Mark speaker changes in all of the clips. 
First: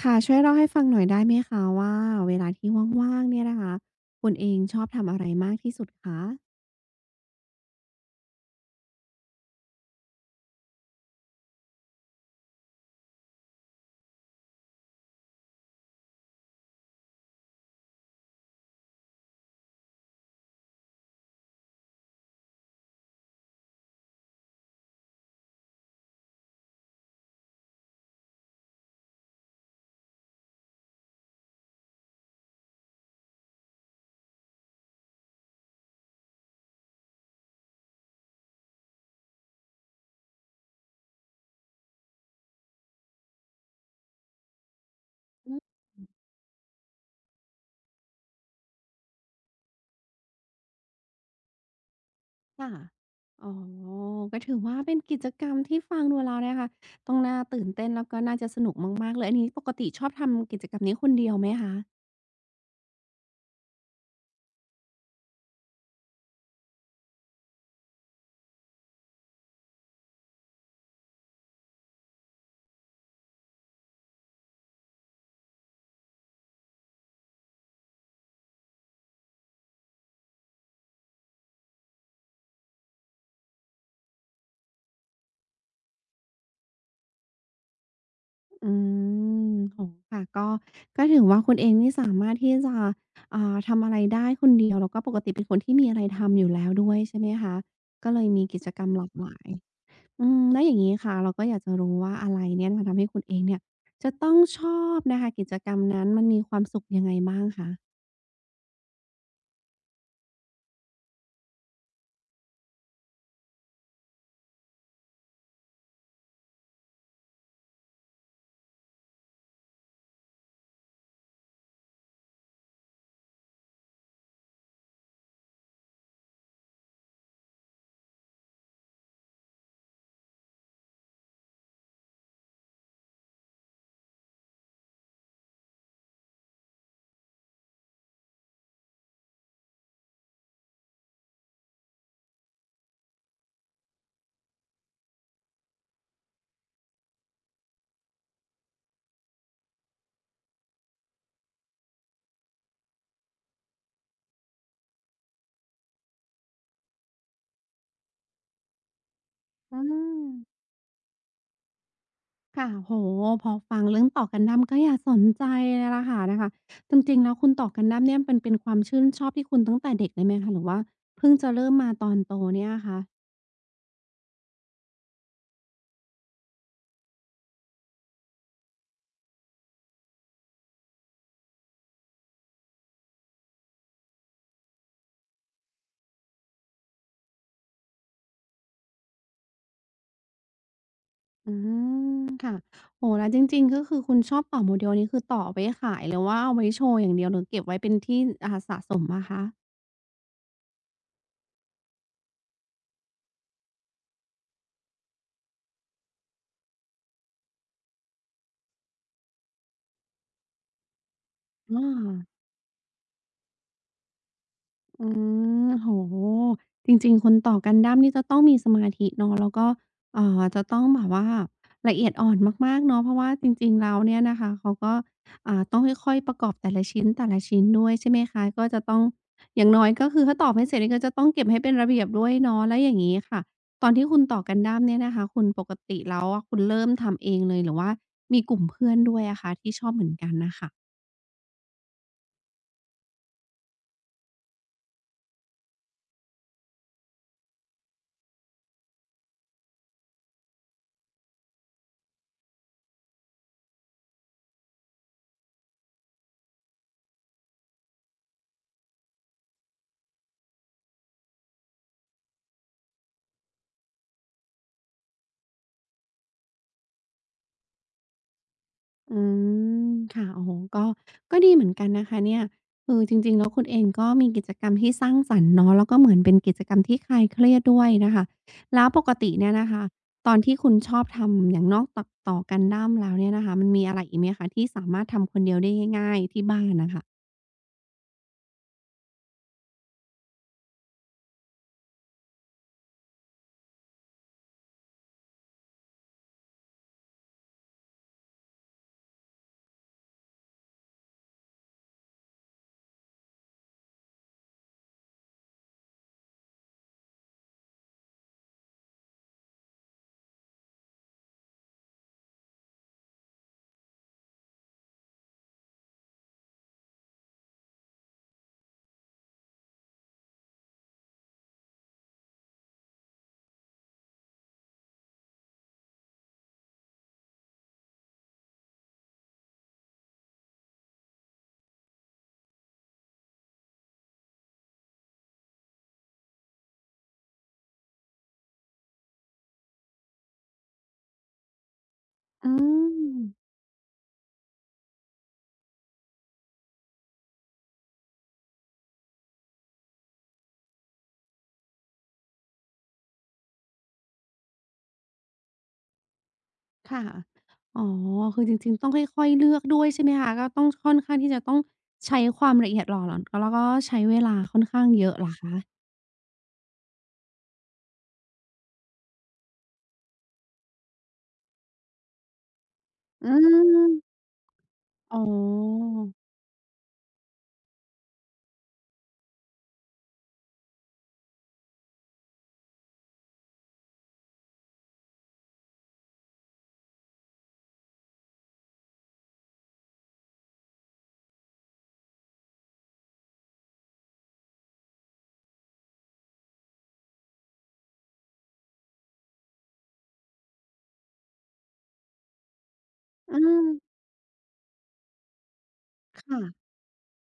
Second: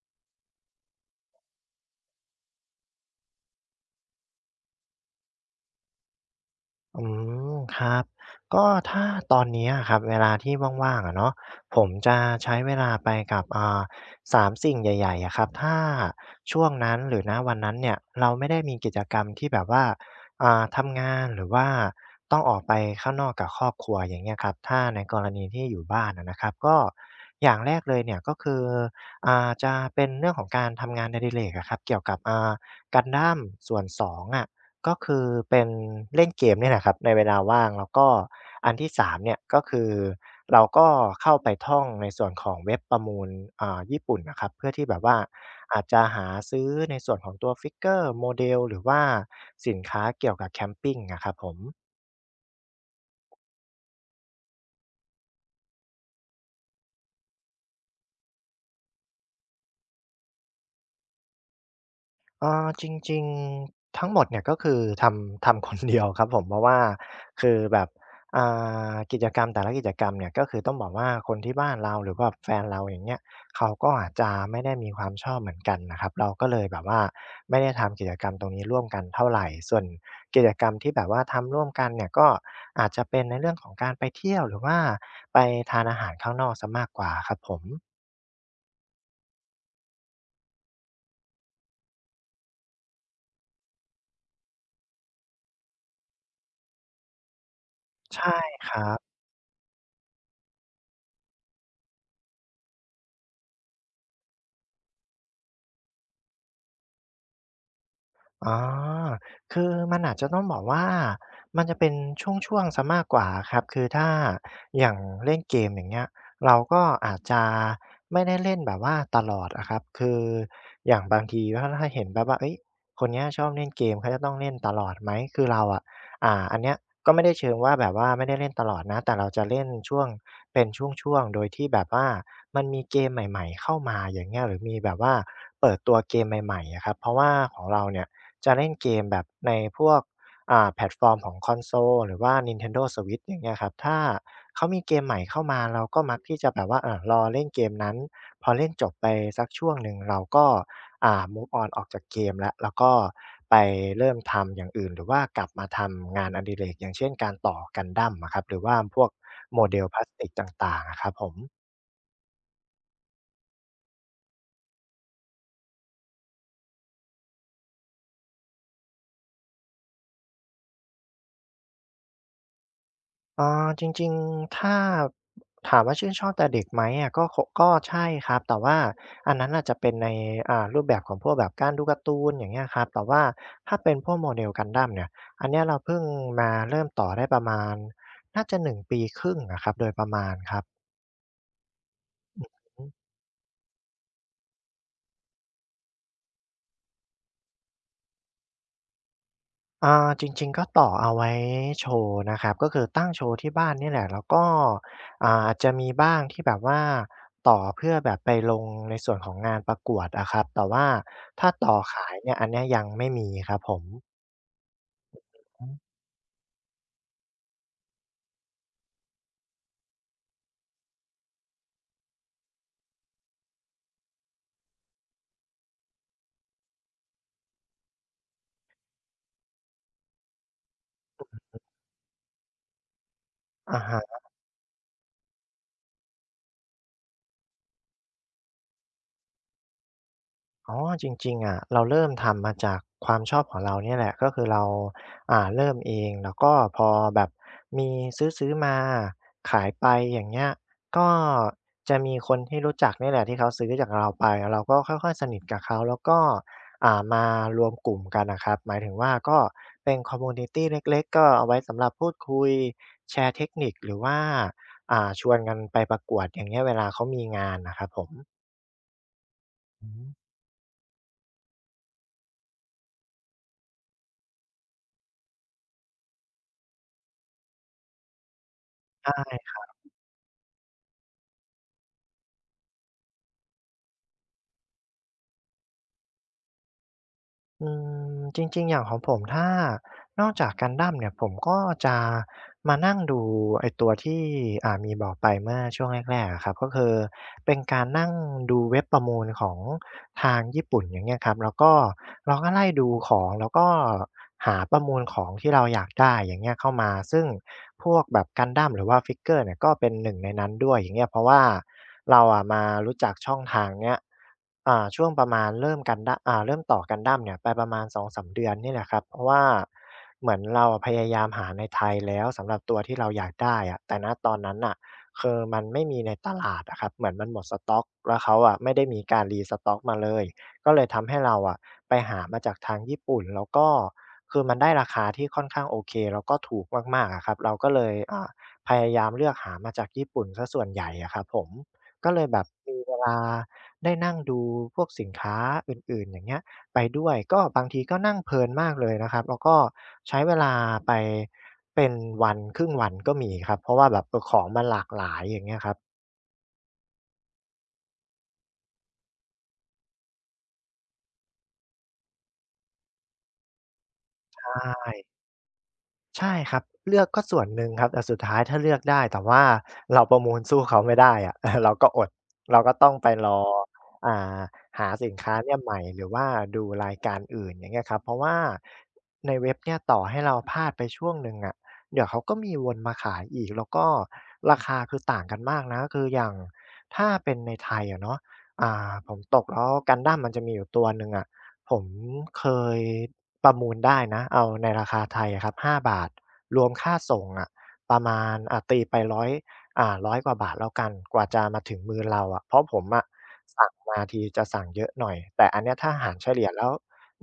Speaker 1: ค่ะช่วยเล่าให้ฟังหน่อยได้ไหมคะว่าเวลาที่ว่างๆเนี่ยนะคะคุณเองชอบทำอะไรมากที่สุดคะ
Speaker 2: อืมครับก็ถ้าตอนเนี้อะครับเวลาที่ว่างๆอะเนาะผมจะใช้เวลาไปกับสามสิ่งใหญ่ๆอะครับถ้าช่วงนั้นหรือณวันนั้นเนี่ยเราไม่ได้มีกิจกรรมที่แบบว่าทำงานหรือว่าต้องออกไปข้างนอกกับครอบครัวอย่างเงี้ยครับถ้าในกรณีที่อยู่บ้านอะนะครับก็อย่างแรกเลยเนี่ยก็คือจะเป็นเรื่องของการทำงานอดิเรกอะครับเกี่ยวกับg u n d a ส่วน2องอ่ะ ก็คือเป็นเล่นเกมเนี่ยแหละครับในเวลาว่างแล้วก็อันที่3เนี่ยก็คือเราก็เข้าไปท่องในส่วนของเว็บประมูลญี่ปุ่นน่ะครับเพื่อที่แบบว่า
Speaker 1: อืม
Speaker 2: อาจจะหาซื้อในส่วนของตัว Figure Model หรือว่าสินค้าเกี่ยวกับแคมปิงอะครับผม
Speaker 1: ค่ะอ๋อก็ถือว่าเป็นกิจกรรมที่ฟังดูแล้วเนี่ยค่ะต้องน่าตื่นเต้นแล้วก็น่าจะสนุกมากๆเลยอันนี้ปกติชอบทำกิจกรรมนี้คนเดียวไหมคะ
Speaker 2: จริงๆทั้งหมดเนี่ยก็คือทำคนเดียวครับผมเพราะว่าคือแบบอ่กิจกรรมแต่ละกิจกรรมเนี่ยก็คือต้องบอกว่าคนที่บ้านเราหรือว่าแฟนเราอย่างเงี้ยเขาก็อาจจะไม่ได้มีความชอบเหมือนกันนะครับเราก็เลยแบบว่าไม่ได้ทำกิจกรรมตรงนี้ร่วมกันเท่าไรส่วนกิจกรรมที่แบบว่าทำร่วมกันเนี่ยก็อาจจะเป็นในเรื่องของการไปเที่ยวหรือว่าไปทานอาหารข้างนอกเสียมากกว่าครับผม
Speaker 1: อืมโอ้โฮค่ะก็ถือว่าคุณเองนี่สามารถที่จะทำอะไรได้คนเดียวแล้วก็ปกติเป็นคนที่มีอะไรทำอยู่แล้วด้วยใช่ไหมคะก็เลย
Speaker 2: ใช่
Speaker 1: มีกิ
Speaker 2: ค
Speaker 1: จก
Speaker 2: รั
Speaker 1: รรมหลา
Speaker 2: บ
Speaker 1: กหลาย อืมแล้วอย่างงี้ค่ะเราก็อยากจะรู้ว่าอะไรเนี่ยมันทำให้คุณเองเนี่ยจะต้องชอบนะคะกิจกรรมนั้นมันมีความสุขยังไงบ้างคะ
Speaker 2: อ๋อคือมันอาจจะต้องบอกว่ามันจะเป็นช่วงๆเสียมากกว่าครับคือถ้าอย่างเล่นเกมอย่างเงี้ยเราก็อาจจะไม่ได้เล่นแบบว่าตลอดอะครับคืออย่างบางทีถ้าเห็นแบบว่าเฮ้ยคนเนี้ยชอบเล่นเกมเขาจะต้องเล่นตลอดไหมคือเราอะอันเนี้ยก็ไม่ได้เชิงว่าแบบว่าไม่ได้เล่นตลอดนะแต่เราจะเล่นช่วงเป็นช่วงๆโดยที่แบบว่ามันมีเกมใหม่ๆเข้ามาอย่างเงี้ยหรือมีแบบว่าเปิดตัวเกมใหม่ๆอะครับเพราะว่าของเราเนี่ย จะเล่นเกมแบบในพวกแพลตฟอร์มของคอนโซลหรือว่า Nintendo Switch อย่างเงี้ยครับถ้าเขามีเกมใหม่เข้ามาเราก็มักที่จะแบบว่ารอเล่นเกมนั้นพอเล่นจบไปสักช่วงหนึ่งเราก็move on ออกจากเกมแล้วก็ไปเริ่มทำอย่างอื่นหรือว่ากลับมาทำงานอดิเรกอย่างเช่นการต่อ Gundam อะครับหรือว่าพวก
Speaker 1: อื
Speaker 2: model พลาสติ
Speaker 1: ม
Speaker 2: กต่างๆอะครับผม
Speaker 1: ค่ะโอ้โฮพอฟังเรื่องต่อกันดั้มก็อยากสนใจเลยล่ะค่ะนะคะจริงๆแล้วคุณต่อกันดั้มเนี่ยมันเป็นความชื่นชอบที่คุณตั้งแต่เด็กเลยไหมคะหรือว่าเพิ่งจะเริ่มมาตอนโตเนี่ยคะ
Speaker 2: อาจริงๆ ถ้าถามว่าชื่นชอบแต่เด็กไหมอะก็ใช่ครับแต่ว่าอันนั้นอาจจะเป็นในรูปแบบของพวกแบบการดูการ์ตูนอย่างเงี้ยครับแต่ว่าถ้าเป็นพวกโมเดลก Gundam เนี่ยอันเนี้ยเราเพิ่งมาเริ่มต่อได้ประมาณน่าจะ1ปีครึ่งอะครับโดยประมาณครับ
Speaker 1: อืมค่ะโอ้โฮแล้วจริงๆก็คือคุณชอบต่อ Model นี้คือต่อเอาไว้ขายหรือว่าเอาไว้โชว์อย่างเดียวหรือเก็บไว้เป็นที่สะสมอะคะ
Speaker 2: อ่าจริงๆก็ต่อเอาไว้โชว์นะครับก็คือตั้งโชว์ที่บ้านเนี่ยแหละแล้วก็อ่าจะมีบ้างที่แบบว่าต่อเพื่อแบบไปลงในส่วนของงานประกวดอะครับแต่ว่าถ้าต่อ
Speaker 1: อา
Speaker 2: ขายเนี่ยอันเนี้ยยังไม่มีครับผม
Speaker 1: อื
Speaker 2: อ๋อ
Speaker 1: มโอ้โฮจริงๆคนต่อ Gundamนี่จะต้องมีสมาธิเนาะแล้วก็จะต้องแบบว่าละเอียดอ่อนมากๆเนาะเพราะว่าจริงๆแล้วเนี่ยนะคะเขาก็ต้องค่อยๆ ประกอบแต่ละชิ้นแต่ละชิ้นด้วยใช่ไหมคะก็จะต้องอย่างน้อยก็คือถ้าตอบไม่เสร็จนี่ก็จะต้องเก็บให้เป็นระเบียบด้วยเนาะแล้วอย่างงี้ค่ะ
Speaker 2: อะ
Speaker 1: ตอน
Speaker 2: ฮะ
Speaker 1: ที่คุณต่อ Gundam เนี่ยนะคะคุณปกติแล้วอะคุณเริ่มทำเองเลยหรือว่ามีกลุ่มเพื่อนด้วยอะคะที่ชอบเหมือนกันน่ะค่ะ
Speaker 2: อ๋อจริงๆอะเราเริ่มทำมาจากความชอบของเราเนี่ยแหละก็คือเราเริ่มเองแล้วก็พอแบบมีซื้อๆมาขายไปอย่างเงี้ยก็จะมีคนที่รู้จักเนี่ยแหละที่เขาซื้อจากเราไปเราก็ค่อยๆสนิทกับเขาแล้วก็มารวมกลุ่มกันน่ะครับหมายถึงว่าก็เป็นคอมมิวนิตีเล็กๆก็เอาไว้สำหรับพูดคุยแชร์เทคนิคหรือว่าชวนกันไปประกวดอย่างเงี้ยเวลาเขามีงานน่ะครับผม
Speaker 1: อื
Speaker 2: อื
Speaker 1: มค่ะโอ้โฮก็ดีเหมือนกันนะคะเนี่ยคือจริงๆแล้วคุณเองก็มีกิจกรรมที่สร้างสรรค์เนาะแล้วก็เหมือนเป็นกิจกรรมที่คลายเครียดด้วยนะคะแล้วปกติ
Speaker 2: า
Speaker 1: เนี่ยนะคะตอนที่คุณชอบทำอย่างนอกตักต่อ Gundam แล้วเนี่ยนะคะมันมีอะไรอีกไหมคะที่สามารถทำคนเดียวได้ง่ายๆที่บ้านน่ะค่ะ
Speaker 2: อืมจริงๆอย่างของผมถ้านอกจาก Gundam เนี่ยผมก็จะมานั่งดูไอ้ตัวที่มีบอกไปเมื่อช่วงแรกๆอะครับก็คือเป็นการนั่งดูเว็บประมูลของทางญี่ปุ่นอย่างเงี้ยครับแล้วก็เราก็ไล่ดูของแล้วก็หาประมูลของที่เราอยากได้อย่างเงี้ยเข้ามาซึ่งพวกแบบ Gundam หรือว่าฟิกเกอร์เนี่ยก็เป็นหนึ่งในนั้นด้วยอย่างเงี้ยเพราะว่าเราอะมารู้จักช่องทางเนี้ย ช่วงประมาณเริ่มกันดะเริ่มต่อ Gundam เนี่ยไปประมาณ2มเดือนนี่แหละครับเพราะว่าเหมือนเราอะพยายามหาในไทยแล้วสำหรับตัวที่เราอยากได้อะแต่ณตอนนั้นน่ะคือมันไม่มีในตลาดอะครับเหมือนมันหมดสต๊อกแล้วเขาอะไม่ได้มีการ restock มาเลยก็เลยทำให้เราอะไปหามาจากทางญี่ปุ่นแล้วก็คือมันได้ราคาที่ค่อนข้างโอเคแล้วก็ถูกมากๆอะครับเราก็เลยพยายามเลือกหามาจากญี่ปุ่นเสียส่วนใหญ่อะครับผมก็เลยแบบ
Speaker 1: อื
Speaker 2: มีเวลา
Speaker 1: ม
Speaker 2: ได้นั่งดูพวกสินค้าอื่นๆอย่างเงี้ยไปด้วยก็บางทีก็นั่งเพลินมากเลยนะครับแล้วก็ใช้เวลาไปเป็นวันครึ่งวันก็มีครับเพราะว่าแบบเออของมันหลากหลายอย่างเงี้ยครับ
Speaker 1: ค่ะอ๋อคือจริงๆต้องค่อยๆเลือกด้วยใช่ไหมคะก็ต้องค่อนข้างที่จะต้องใช้ความละเอียดหล่อหลอนแล้วก็ใช้เวลา
Speaker 2: ใช
Speaker 1: ค่อนข้างเย
Speaker 2: ่
Speaker 1: อะเหรอคะ
Speaker 2: ใช่ครับเลือกก็ส่วนหนึ่งครับแต่สุดท้ายถ้าเลือกได้แต่ว่าเราประมูลสู้เขาไม่ได้อะ เออเราก็อดเราก็ต้องไป
Speaker 1: อื
Speaker 2: รออ่
Speaker 1: ม
Speaker 2: าหาสิน
Speaker 1: อ๋
Speaker 2: ค้าเนี่ยใหม่
Speaker 1: อ
Speaker 2: หรือว่าดูรายการอื่นอย่างเงี้ยครับเพราะว่าในเว็บเนี่ยต่อให้เราพลาดไปช่วงหนึ่งอะเดี๋ยวเขาก็มีวนมาขายอีกแล้วก็ราคาคือต่างกันมากนะคืออย่างถ้าเป็นในไทยอะเนาะผมตกแล้ว Gundam มันจะมีอยู่ตัวหนึ่งอะ ผมเคยประมูลได้นะ เอาในราคาไทยอะครับ5บาท รวมค่าส่งอะประมาณตีไป100อยร้อยกว่าบาทแล้วกันกว่าจะมาถึงมือเราอะเพราะผมอะ
Speaker 1: อืม
Speaker 2: สั่งมาทีจะสั่งเยอะหน่อยแต่อันเนี้ยถ้าหารเฉ
Speaker 1: ค่ะ
Speaker 2: ลี่ยแล้ว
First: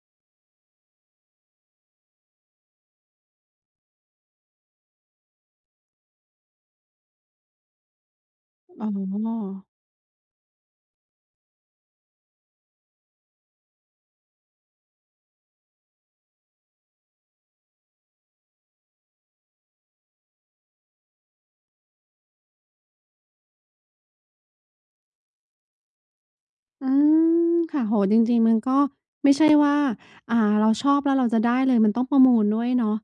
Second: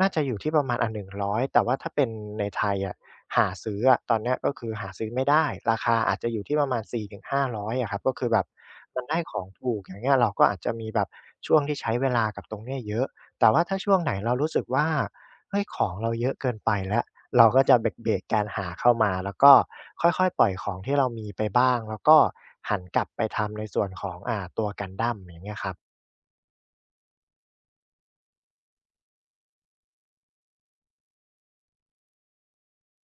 Speaker 2: น่าจะอยู่ที่ประมาณหนึ่งร้อยแต่ว่าถ้าเป็นในไทยอะหาซื้ออะตอนเนี้ยก็คือหาซื้อไม่ได้ ราคาอาจจะอยู่ที่ประมาณ400-500อยอะครับก็คือแบบ
Speaker 1: อ๋
Speaker 2: มันได้ของ
Speaker 1: อ
Speaker 2: ถูกอย่างเงี้ยเราก็อาจจะมีแบบช่วงที่ใช้เวลากับตรงเนี้ยเยอะ แต่ว่าถ้าช่วงไหนเรารู้สึกว่าเฮ้ยของเราเยอะเกินไปแล้ว เราก็จะเบรกๆการหาเข้ามา แล้วก็ค่อยๆปล่อยของที่เรามีไปบ้าง แล้วก็หันกลับไปทำในส่วนของตัว Gundam อย่างเงี้ยครับ
Speaker 1: อืมค่ะโอ้โฮจริงๆมันก็ไม่ใช่ว่า อ่า เราชอบแล้วเราจะได้เลย มันต้องประมูลด้วยเนาะ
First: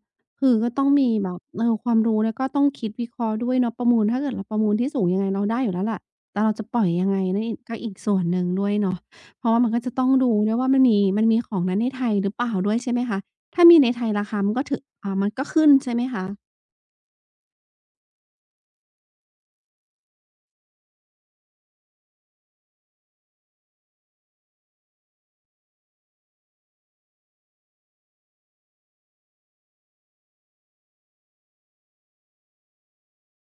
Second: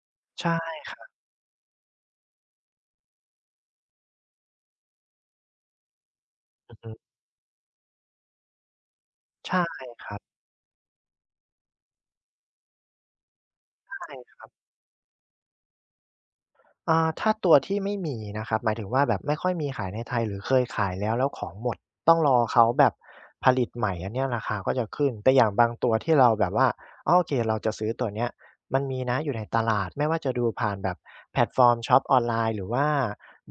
Speaker 1: คื
Speaker 2: ใช่
Speaker 1: อก็ต้อ
Speaker 2: ค
Speaker 1: ง
Speaker 2: รับ
Speaker 1: มีแบบเออความรู้แล้วก็ต้องคิดวิเคราะห์ด้วยเนาะประมูลถ้าเกิดเราประมูลที่สูงยังไงเราได้อยู่แล้วแหละแต่เราจะ
Speaker 2: อือ
Speaker 1: ปล่อย
Speaker 2: ฮึ
Speaker 1: ยังไงนั่นอีกก็อีกส่วนหนึ่งด้วยเนาะเพราะว่า
Speaker 2: ใช่
Speaker 1: มันก็จะ
Speaker 2: ค
Speaker 1: ต้อง
Speaker 2: รับ
Speaker 1: ดูด้วยว่ามันมันมีของนั้นในไทยหรือเปล่าด้วยใช่ไหมคะถ้ามีในไทยราคามันก็ถึอ่ามันก็ขึ้นใช่ไหมคะ
Speaker 2: ถ้าตัวที่ไม่มีนะครับหมายถึงว่าแบบไม่ค่อยมีขายในไทยหรือเคยขายแล้วแล้วของหมดต้องรอเขาแบบผลิตใหม่อันเนี้ยราคาก็จะขึ้นแต่อย่างบางตัวที่เราแบบว่าอ้อโอเคเราจะซื้อตัวเนี้ยมันมีนะอยู่ในตลาดไม่ว่าจะดูผ่านแบบแพลตฟอร์มช็อปออนไลน์หรือว่า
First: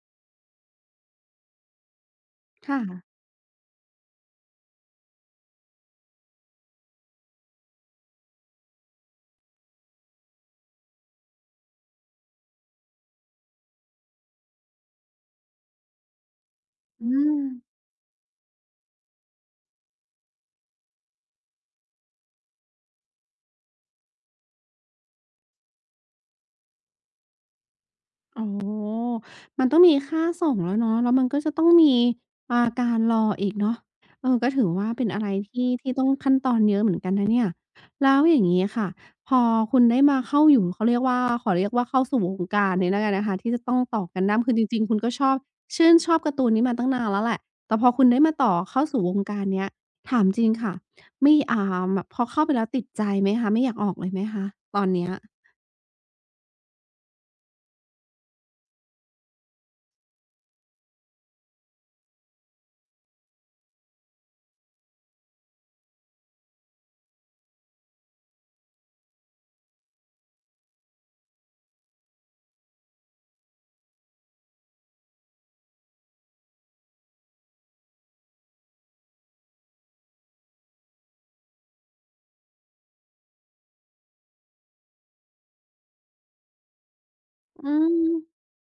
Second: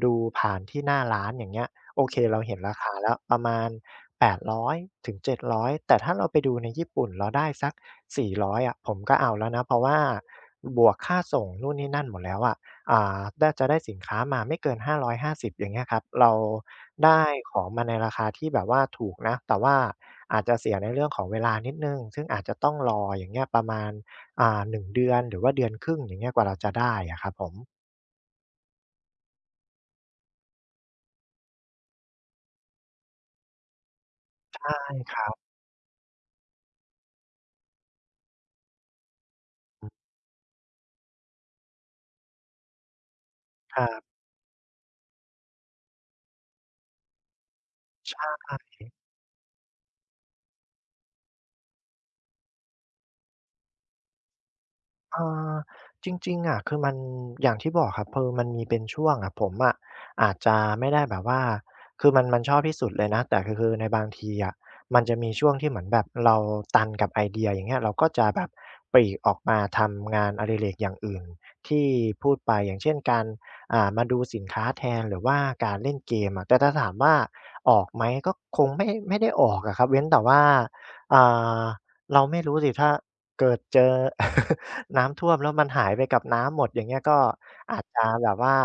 Speaker 2: ดูผ่านที่หน้าร้านอย่างเงี้ยโอเคเราเห็นรา
Speaker 1: ค่ะ
Speaker 2: คาแล้วประมาณแปดร้อยถึงเจ็ดร้อยแต่ถ้าเราไปดูในญี่ปุ่นเราได้สัก400อยอะผมก็เอาแล้วนะเพราะว่าบวกค่าส่งนู่นนี่นั่นหมดแล้วอะ อ่านจะได้สินค้ามาไม่เกิน550อยห้าสิบอย่างเงี้ยครับเรา
Speaker 1: อื
Speaker 2: ได้
Speaker 1: ม
Speaker 2: ของมาในราคาที่แบบว่าถูกนะแต่ว่าอาจจะเสียในเรื่องของเวลานิดหนึ่งซึ่งอาจจะต้องรออย่างเงี้ยประมาณ1เดือนหรือว่าเดือนครึ่งอย่างเงี้ยกว่าเราจะได้อะครับผม
Speaker 1: อ๋อมันต้องมีค่าส่งแล้วเนาะแล้วมันก็จะต้องมีการรออีกเนาะเออก็ถือ
Speaker 2: ใช่
Speaker 1: ว่าเป็น
Speaker 2: ค
Speaker 1: อะไร
Speaker 2: รับ
Speaker 1: ที่ต้องขั้นตอนเยอะเหมือนกันนะเนี่ยแล้วอย่างงี้ค่ะพอคุณได้มาเข้าอยู่เขาเรียกว่าขอเรียกว่าเข้าสู่วงการนี้แล้วกันนะคะที่จะต้
Speaker 2: ค
Speaker 1: อง
Speaker 2: รั
Speaker 1: ต่อ
Speaker 2: บ
Speaker 1: กันดั้มคือจริงๆคุณก็ชอบชื่นชอบการ์ตูนนี้มาตั้งนานแล้วแหละแต่พอคุณได้มาต่อเข้าสู่วงการเนี้ยถามจริงค่ะไม่อ่าแบบพอเข้าไปแล้วติดใจไหมคะไม่อยากออกเลยไหมคะตอนเนี้ย
Speaker 2: เอ่อจริงๆอะคือมันอย่างที่บอกครับคือมันมีเป็นช่วงอะผมอะอาจจะไม่ได้แบบว่าคือมันมันชอบที่สุดเลยนะแต่คือในบางทีอะมันจะมีช่วงที่เหมือนแบบเราตันกับไอเดียอย่างเงี้ยเราก็จะแบบปลีกออกมาทำงานอดิเรกอย่างอื่นที่พูดไปอย่างเช่นการมาดูสินค้าแทนหรือว่าการเล่นเกมอะแต่ถ้าถามว่าออกไหมก็คงไม่ได้ออกอะครับเว้นแต่ว่าอ่าเราไม่รู้สิถ้า เกิดเจอ น้ำท่วมแล้วมันหายไปกับน้ำหมดอย่างเงี้ยก็
Speaker 1: อื
Speaker 2: อาจจะแบบ
Speaker 1: ม
Speaker 2: ว่า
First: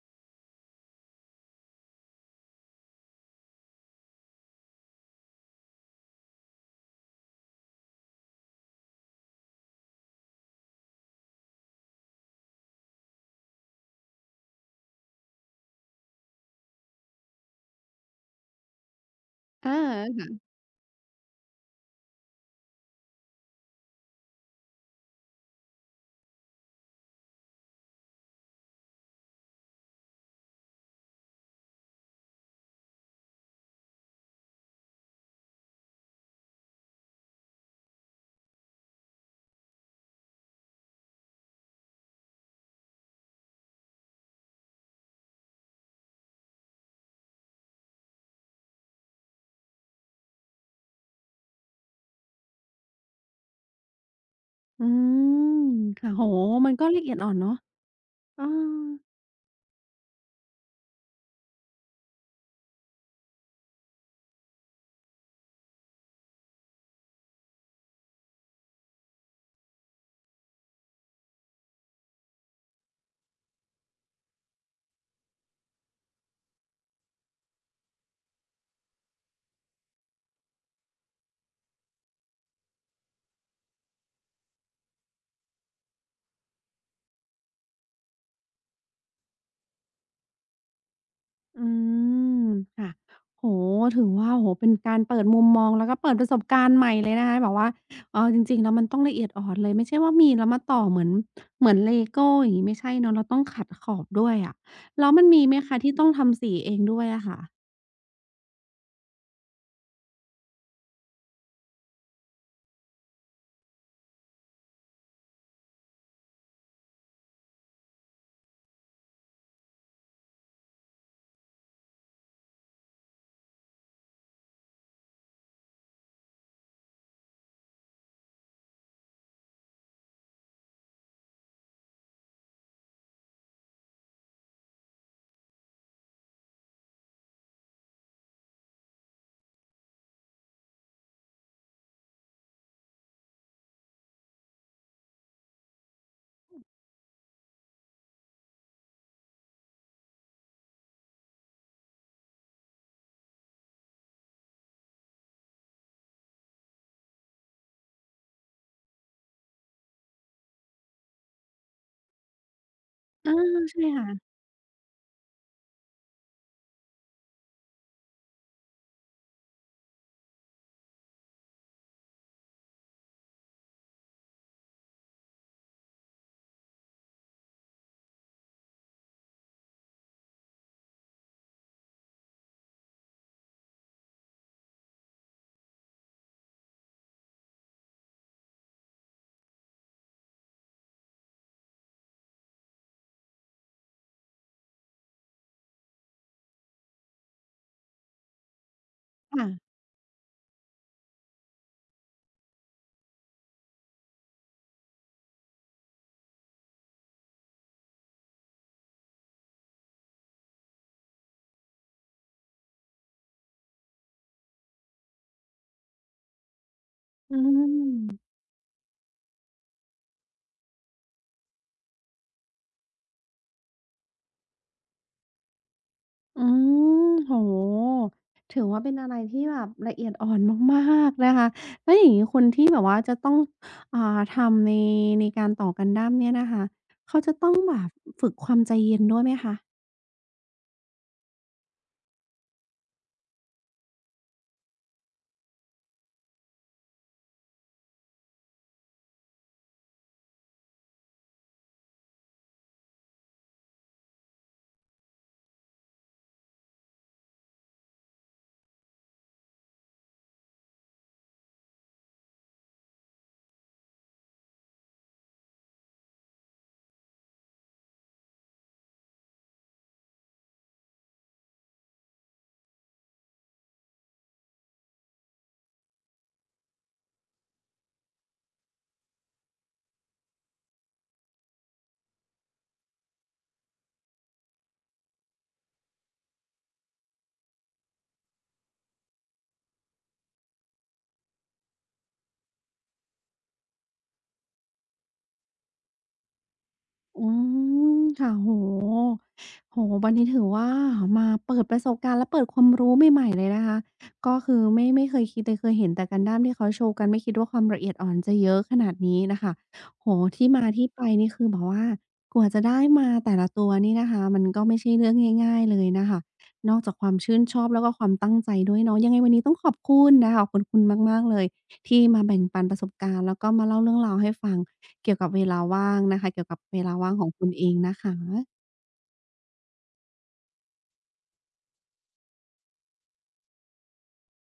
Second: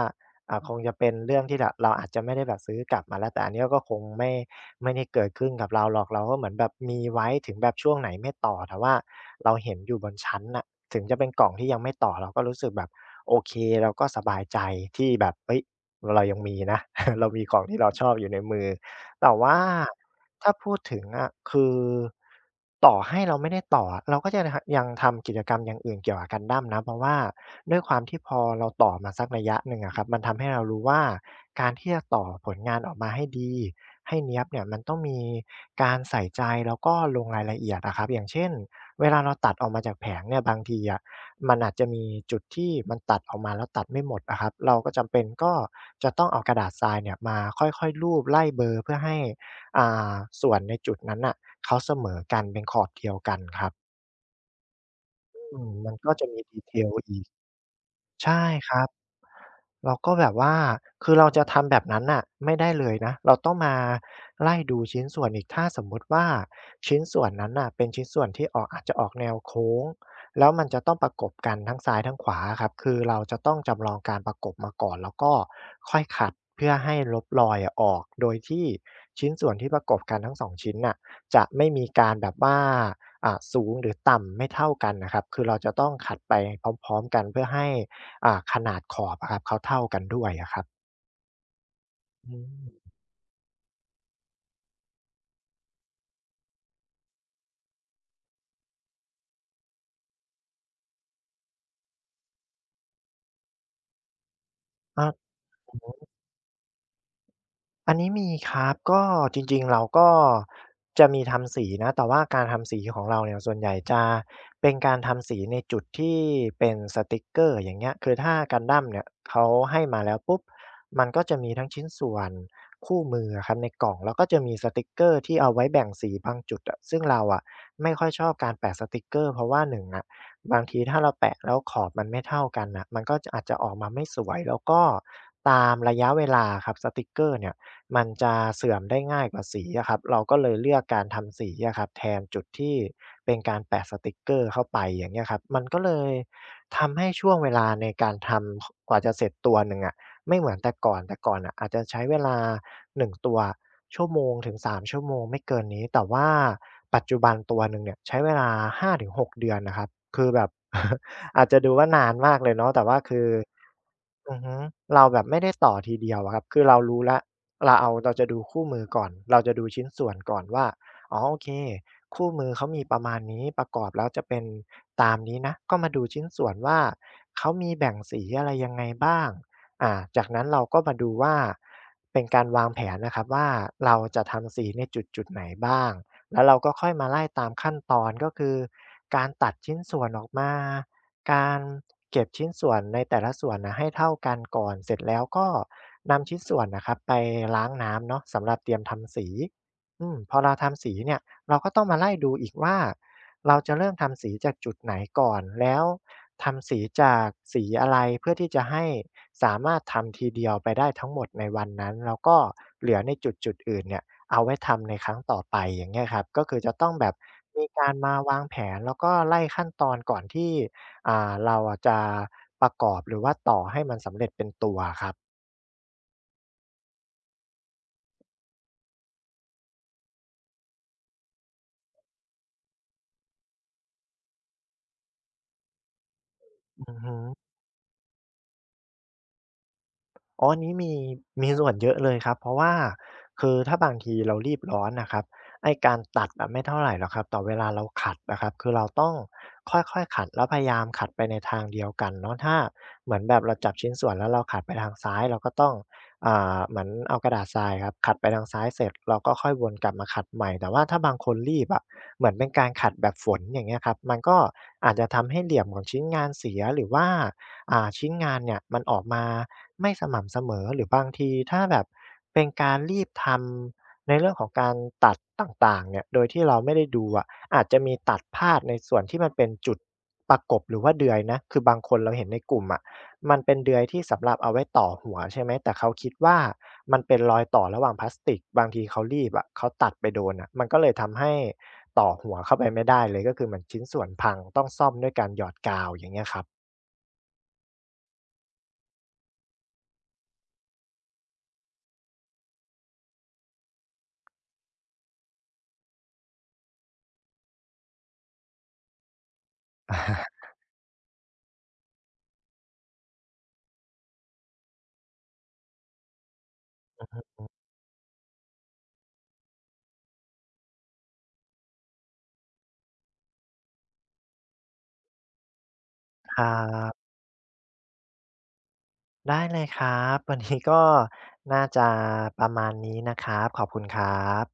Speaker 2: คงจะเป็นเรื่องที่แบบเราอาจจะไม่ได้แบบซื้อกลับมาแล้วแต่อันเนี้ยก็คงไม่ได้เกิดขึ้นกับเราหรอกเราก็เหมือนแบบมีไว้ถึงแบบช่วงไหนไม่ต่อแต่ว่าเราเห็นอยู่บนชั้นน่ะถึงจะเป็นกล่องที่ยังไม่ต่อเราก็รู้สึกแบบโอเคเราก็สบายใจที่แบบเฮ้ยเรายังมีนะ เรามีของที่เราชอบอยู่ในมือ แต่ว่า
Speaker 1: อา
Speaker 2: ถ้าพูดถึงอะคือต่อให้เราไม่ได้ต่ออะเราก็จะทยังทำกิจกรรมอย่างอื่นเกี่ยวกับ Gundam นะเพราะว่าด้วยความที่พอเราต่อมาสักระยะหนึ่งอะครับมันทำให้เรารู้ว่าการที่จะต่อผลงานออกมาให้ดีให้เนี๊ยบเนี่ยมันต้องมีการใส่ใจแล้วก็ลงรายละเอียดอะครับอย่างเช่นเวลาเราตัดออกมาจากแผงเนี่ยบางทีอะ มันอาจจะมีจุดที่มันตัดออกมาแล้วตัดไม่หมดอะครับเราก็จำเป็นก็จะต้องเอากระดาษทรายเนี่ยมาค่อยๆรูปไล่เบลอเพื่อให้อ่าส่วนในจุดนั้นน่ะเขาเสมอกันเป็นขอบเดียวกันครับ
Speaker 1: อืม
Speaker 2: อืมมัน
Speaker 1: ค่ะ
Speaker 2: ก็จะ
Speaker 1: โอ้โฮ
Speaker 2: มี
Speaker 1: มันก็
Speaker 2: detail
Speaker 1: ละเอียด
Speaker 2: อีก
Speaker 1: อ่อนเนาะเอ
Speaker 2: ใช่
Speaker 1: อ
Speaker 2: ครับ เราก็แบบว่า คือเราจะทำแบบนั้นน่ะไม่ได้เลยนะ เราต้องมาไล่ดูชิ้นส่วนอีกถ้าสมมุติว่าชิ้นส่วนนั้นน่ะเป็นชิ้นส่วนที่ออกอาจจะออกแนวโค้งแล้วมันจะต้องประกบกันทั้งซ้ายทั้งขวาอะครับคือเราจะต้องจำลองการประกบมาก่อนแล้วก็ค่อยขัดเพื่อให้ลบรอยอะออก โดยที่ชิ้นส่วนที่ประกบกันทั้งสองชิ้นน่ะจะไม่มีการแบบว่าสูงหรือต่ำไม่เท่ากันน่ะครับคือเราจะต้องขัดไปพร้อมๆกันเพื่อให้ ขนาดขอบอะครับเขาเท่ากันด้วยอะครับ
Speaker 1: อื
Speaker 2: อื
Speaker 1: ม
Speaker 2: ม
Speaker 1: ค่ะโอ้โฮถือว่าโอ้โฮเป็นการเปิดมุมมองแล้วก็เปิดประสบการณ์ใหม่เลยนะคะแบบว่าเออจริงๆแล้วมันต้องละเอียดอ่อนเลยไม่ใช่ว่ามีแล้วมาต่อเหมือนเลโก้อย่างงี้ไม่ใช่เนาะเราต้องขัดขอบด้วยอะ
Speaker 2: อา
Speaker 1: แล้วมันมีไหมคะ
Speaker 2: โอ้
Speaker 1: ที่ต้องทำสีเองด้วยอะค่ะ
Speaker 2: อันนี้มีครับ ก็จริงๆ เราก็จะมีทำสีนะ แต่ว่าการทำสีของเราเนี่ยส่วนใหญ่จะเป็นการทำสีในจุดที่เป็นสติกเกอร์อย่างเงี้ยคือถ้า Gundam เนี่ยเขาให้มาแล้วปุ๊บมันก็จะมีทั้งชิ้นส่วนคู่มืออะครับในกล่อง แล้วก็จะมีสติกเกอร์ที่เอาไว้แบ่งสีบางจุดอะซึ่งเราอะไม่ค่อยชอบการแปะสติกเกอร์ เพราะว่าหนึ่งอะบางทีถ้าเราแปะแล้วขอบมันไม่เท่ากันน่ะมันก็จะอาจจะออกมาไม่สวยแล้วก็ตามระยะเวลาอะครับสติกเกอร์เนี่ย มันจะเสื่อมได้ง่ายกว่าสีอะครับเราก็เลยเลือกการทำสีอะครับแทนจุดที่เป็นการแปะสติกเกอร์เข้าไปอย่างเงี้ยครับมันก็เลยทำให้ช่วงเวลาในการทำกว่าจะเสร็จตัวหนึ่งอะไม่เหมือนแต่ก่อนแต่ก่อนน่ะอาจจะใช้เวลา1ตัวชั่วโมงถึง3 ชั่วโมงไม่เกินนี้แต่ว่าปัจจุบันตัวหนึ่งเนี่ยใช้เวลาหาถึง6 เดือนน่ะครับคือแบบ อาจจะดูว่านานมากเลยเนาะแต่ว่าคือ
Speaker 1: อาใช่ไหมคะ
Speaker 2: อือฮึเราแบบไม่ได้ต่อทีเดียวอะครับคือเรารู้แล้วเราเอาเราจะดูคู่มือก่อนเราจะดูชิ้นส่วนก่อนว่าอ๋อโอเคคู่มือเขามีประมาณนี้ ประกอบแล้วจะเป็นตามนี้นะ ก็มาดูชิ้นส่วนว่า เขามีแบ่งสีอะไรยังไงบ้างจากนั้นเราก็มาดูว่า เป็นการวางแผนนะครับว่าเราจะทำสีในจุดๆไหนบ้าง แล้วเราก็ค่อยมาไล่ตามขั้นตอนก็คือการตัดชิ้นส่วนออกมา การเก็บชิ้นส่วนในแต่ละส่วนนะให้เท่ากันก่อนเสร็จแล้วก็นำชิ้นส่วนนะครับไปล้างน้ำเนาะสำหรับเตรียมทำสี
Speaker 1: ค่ะ
Speaker 2: อืมพอเราทำสีเนี่ยเราก็ต้องมาไล่ดูอีกว่าเราจะเริ่มทำสีจากจุดไหนก่อนแล้วทำสีจากสีอะไรเพื่อที่จะให้สามารถทำทีเดียวไปได้ทั้งหมดในวันนั้นแล้วก็เหลือในจุดจุดอื่นเนี่ยเอาไว้ทำในครั้งต่อไปอย่างเงี้ยครับก็คือจะต้องแบบ
Speaker 1: อื
Speaker 2: มีการมา
Speaker 1: ม
Speaker 2: วางแผนแล้วก็ไล่ขั้นตอนก่อนที่ เราอะจะประกอบหรือว่าต่อให้มันสำเร็จเป็นตัวครับ
Speaker 1: อืมโอ้โถือว่าเป็นอะไรที่แบบละเอียดอ่อนมากๆนะคะแล้วอย่างงี้คนที่แบบว่าจะต้องอ่าทำในในการต่อกันดั้มเนี่ยนะคะ
Speaker 2: อือฮึ
Speaker 1: เขาจะต้องแบบฝึกความใจเย็นด้วยไหมคะ
Speaker 2: อ๋ออันนี้มีมีส่วนเยอะเลยครับ เพราะว่าคือถ้าบางทีเรารีบร้อนน่ะครับไอ้การตัดอะไม่เท่าไรหรอกครับแต่เวลาเราขัดอะครับคือเราต้องค่อยๆขัดแล้วพยายามขัดไปในทางเดียวกันเนาะถ้าเหมือนแบบเราจับชิ้นส่วนแล้วเราขัดไปทางซ้ายเราก็ต้องเหมือนเอากระดาษทรายครับขัดไปทางซ้ายเสร็จเราก็ค่อยวนกลับมาขัดใหม่แต่ว่าถ้าบางคนรีบอะเหมือนเป็นการขัดแบบฝนอย่างเงี้ยครับมันก็อาจจะทำให้เหลี่ยมของชิ้นงานเสียหรือว่า ชิ้นงานเนี่ยมันออกมาไม่สม่ำเสมอหรือบางทีถ้าแบบเป็นการรีบทำในเรื่องของการตัดต่างๆเนี่ยโดยที่เราไม่ได้ดูอะอาจจะมีตัดพลาดในส่วนที่มันเป็นจุดประกบหรือว่าเดือยนะคือบางคนเราเห็นในกลุ่มอะมันเป็นเดือยที่สำหรับเอาไว้ต่อหัวใช่ไหมแต่เขาคิดว่ามันเป็นรอยต่อระหว่างพลาสติกบางทีเขารีบอะเขาตัดไปโดนอะมันก็เลยทำให้ต่อหัวเข้าไปไม่ได้เลยก็คือเหมือนชิ้นส่วนพังต้องซ่อมด้วยการหยอดกาวอย่างเงี้ยครับ
Speaker 1: อืมค่ะโอ้โฮโอ้โฮวันนี้ถือว่ามาเปิดประสบการณ์และเปิดความรู้ใหม่ๆเลยนะคะก็คือไม่เคยคิดเลยเคยเห็นแต่ Gundam ที่เขาโชว์กันไม่คิดว่าความละเอียดอ่อนจะเยอะขนาดนี้น่ะค่ะโอ้โฮที่มาที่ไปนี่คือแบบว่ากว่าจะได้มาแต่ละตัวนี่นะคะมันก็ไม่ใช่เรื่องง่ายๆเลยน่ะค่ะนอกจากความชื่นชอบแล้วก็ความตั้งใจด้วยเนาะยังไงวันนี้ต้องขอบคุณนะคะขอบคุณคุณมากๆเลยที่มาแบ่งปันประสบการณ์แล้วก็มาเล่าเรื่องราวให้ฟัง เกี่ยวกับเวลาว่างนะคะ
Speaker 2: ค
Speaker 1: เกี่
Speaker 2: รั
Speaker 1: ยวกับเวลา
Speaker 2: บ
Speaker 1: ว่างของคุณเองนะคะ
Speaker 2: ได้เลยครับวันนี้ก็น่าจะประมาณนี้นะครับขอบคุณครับ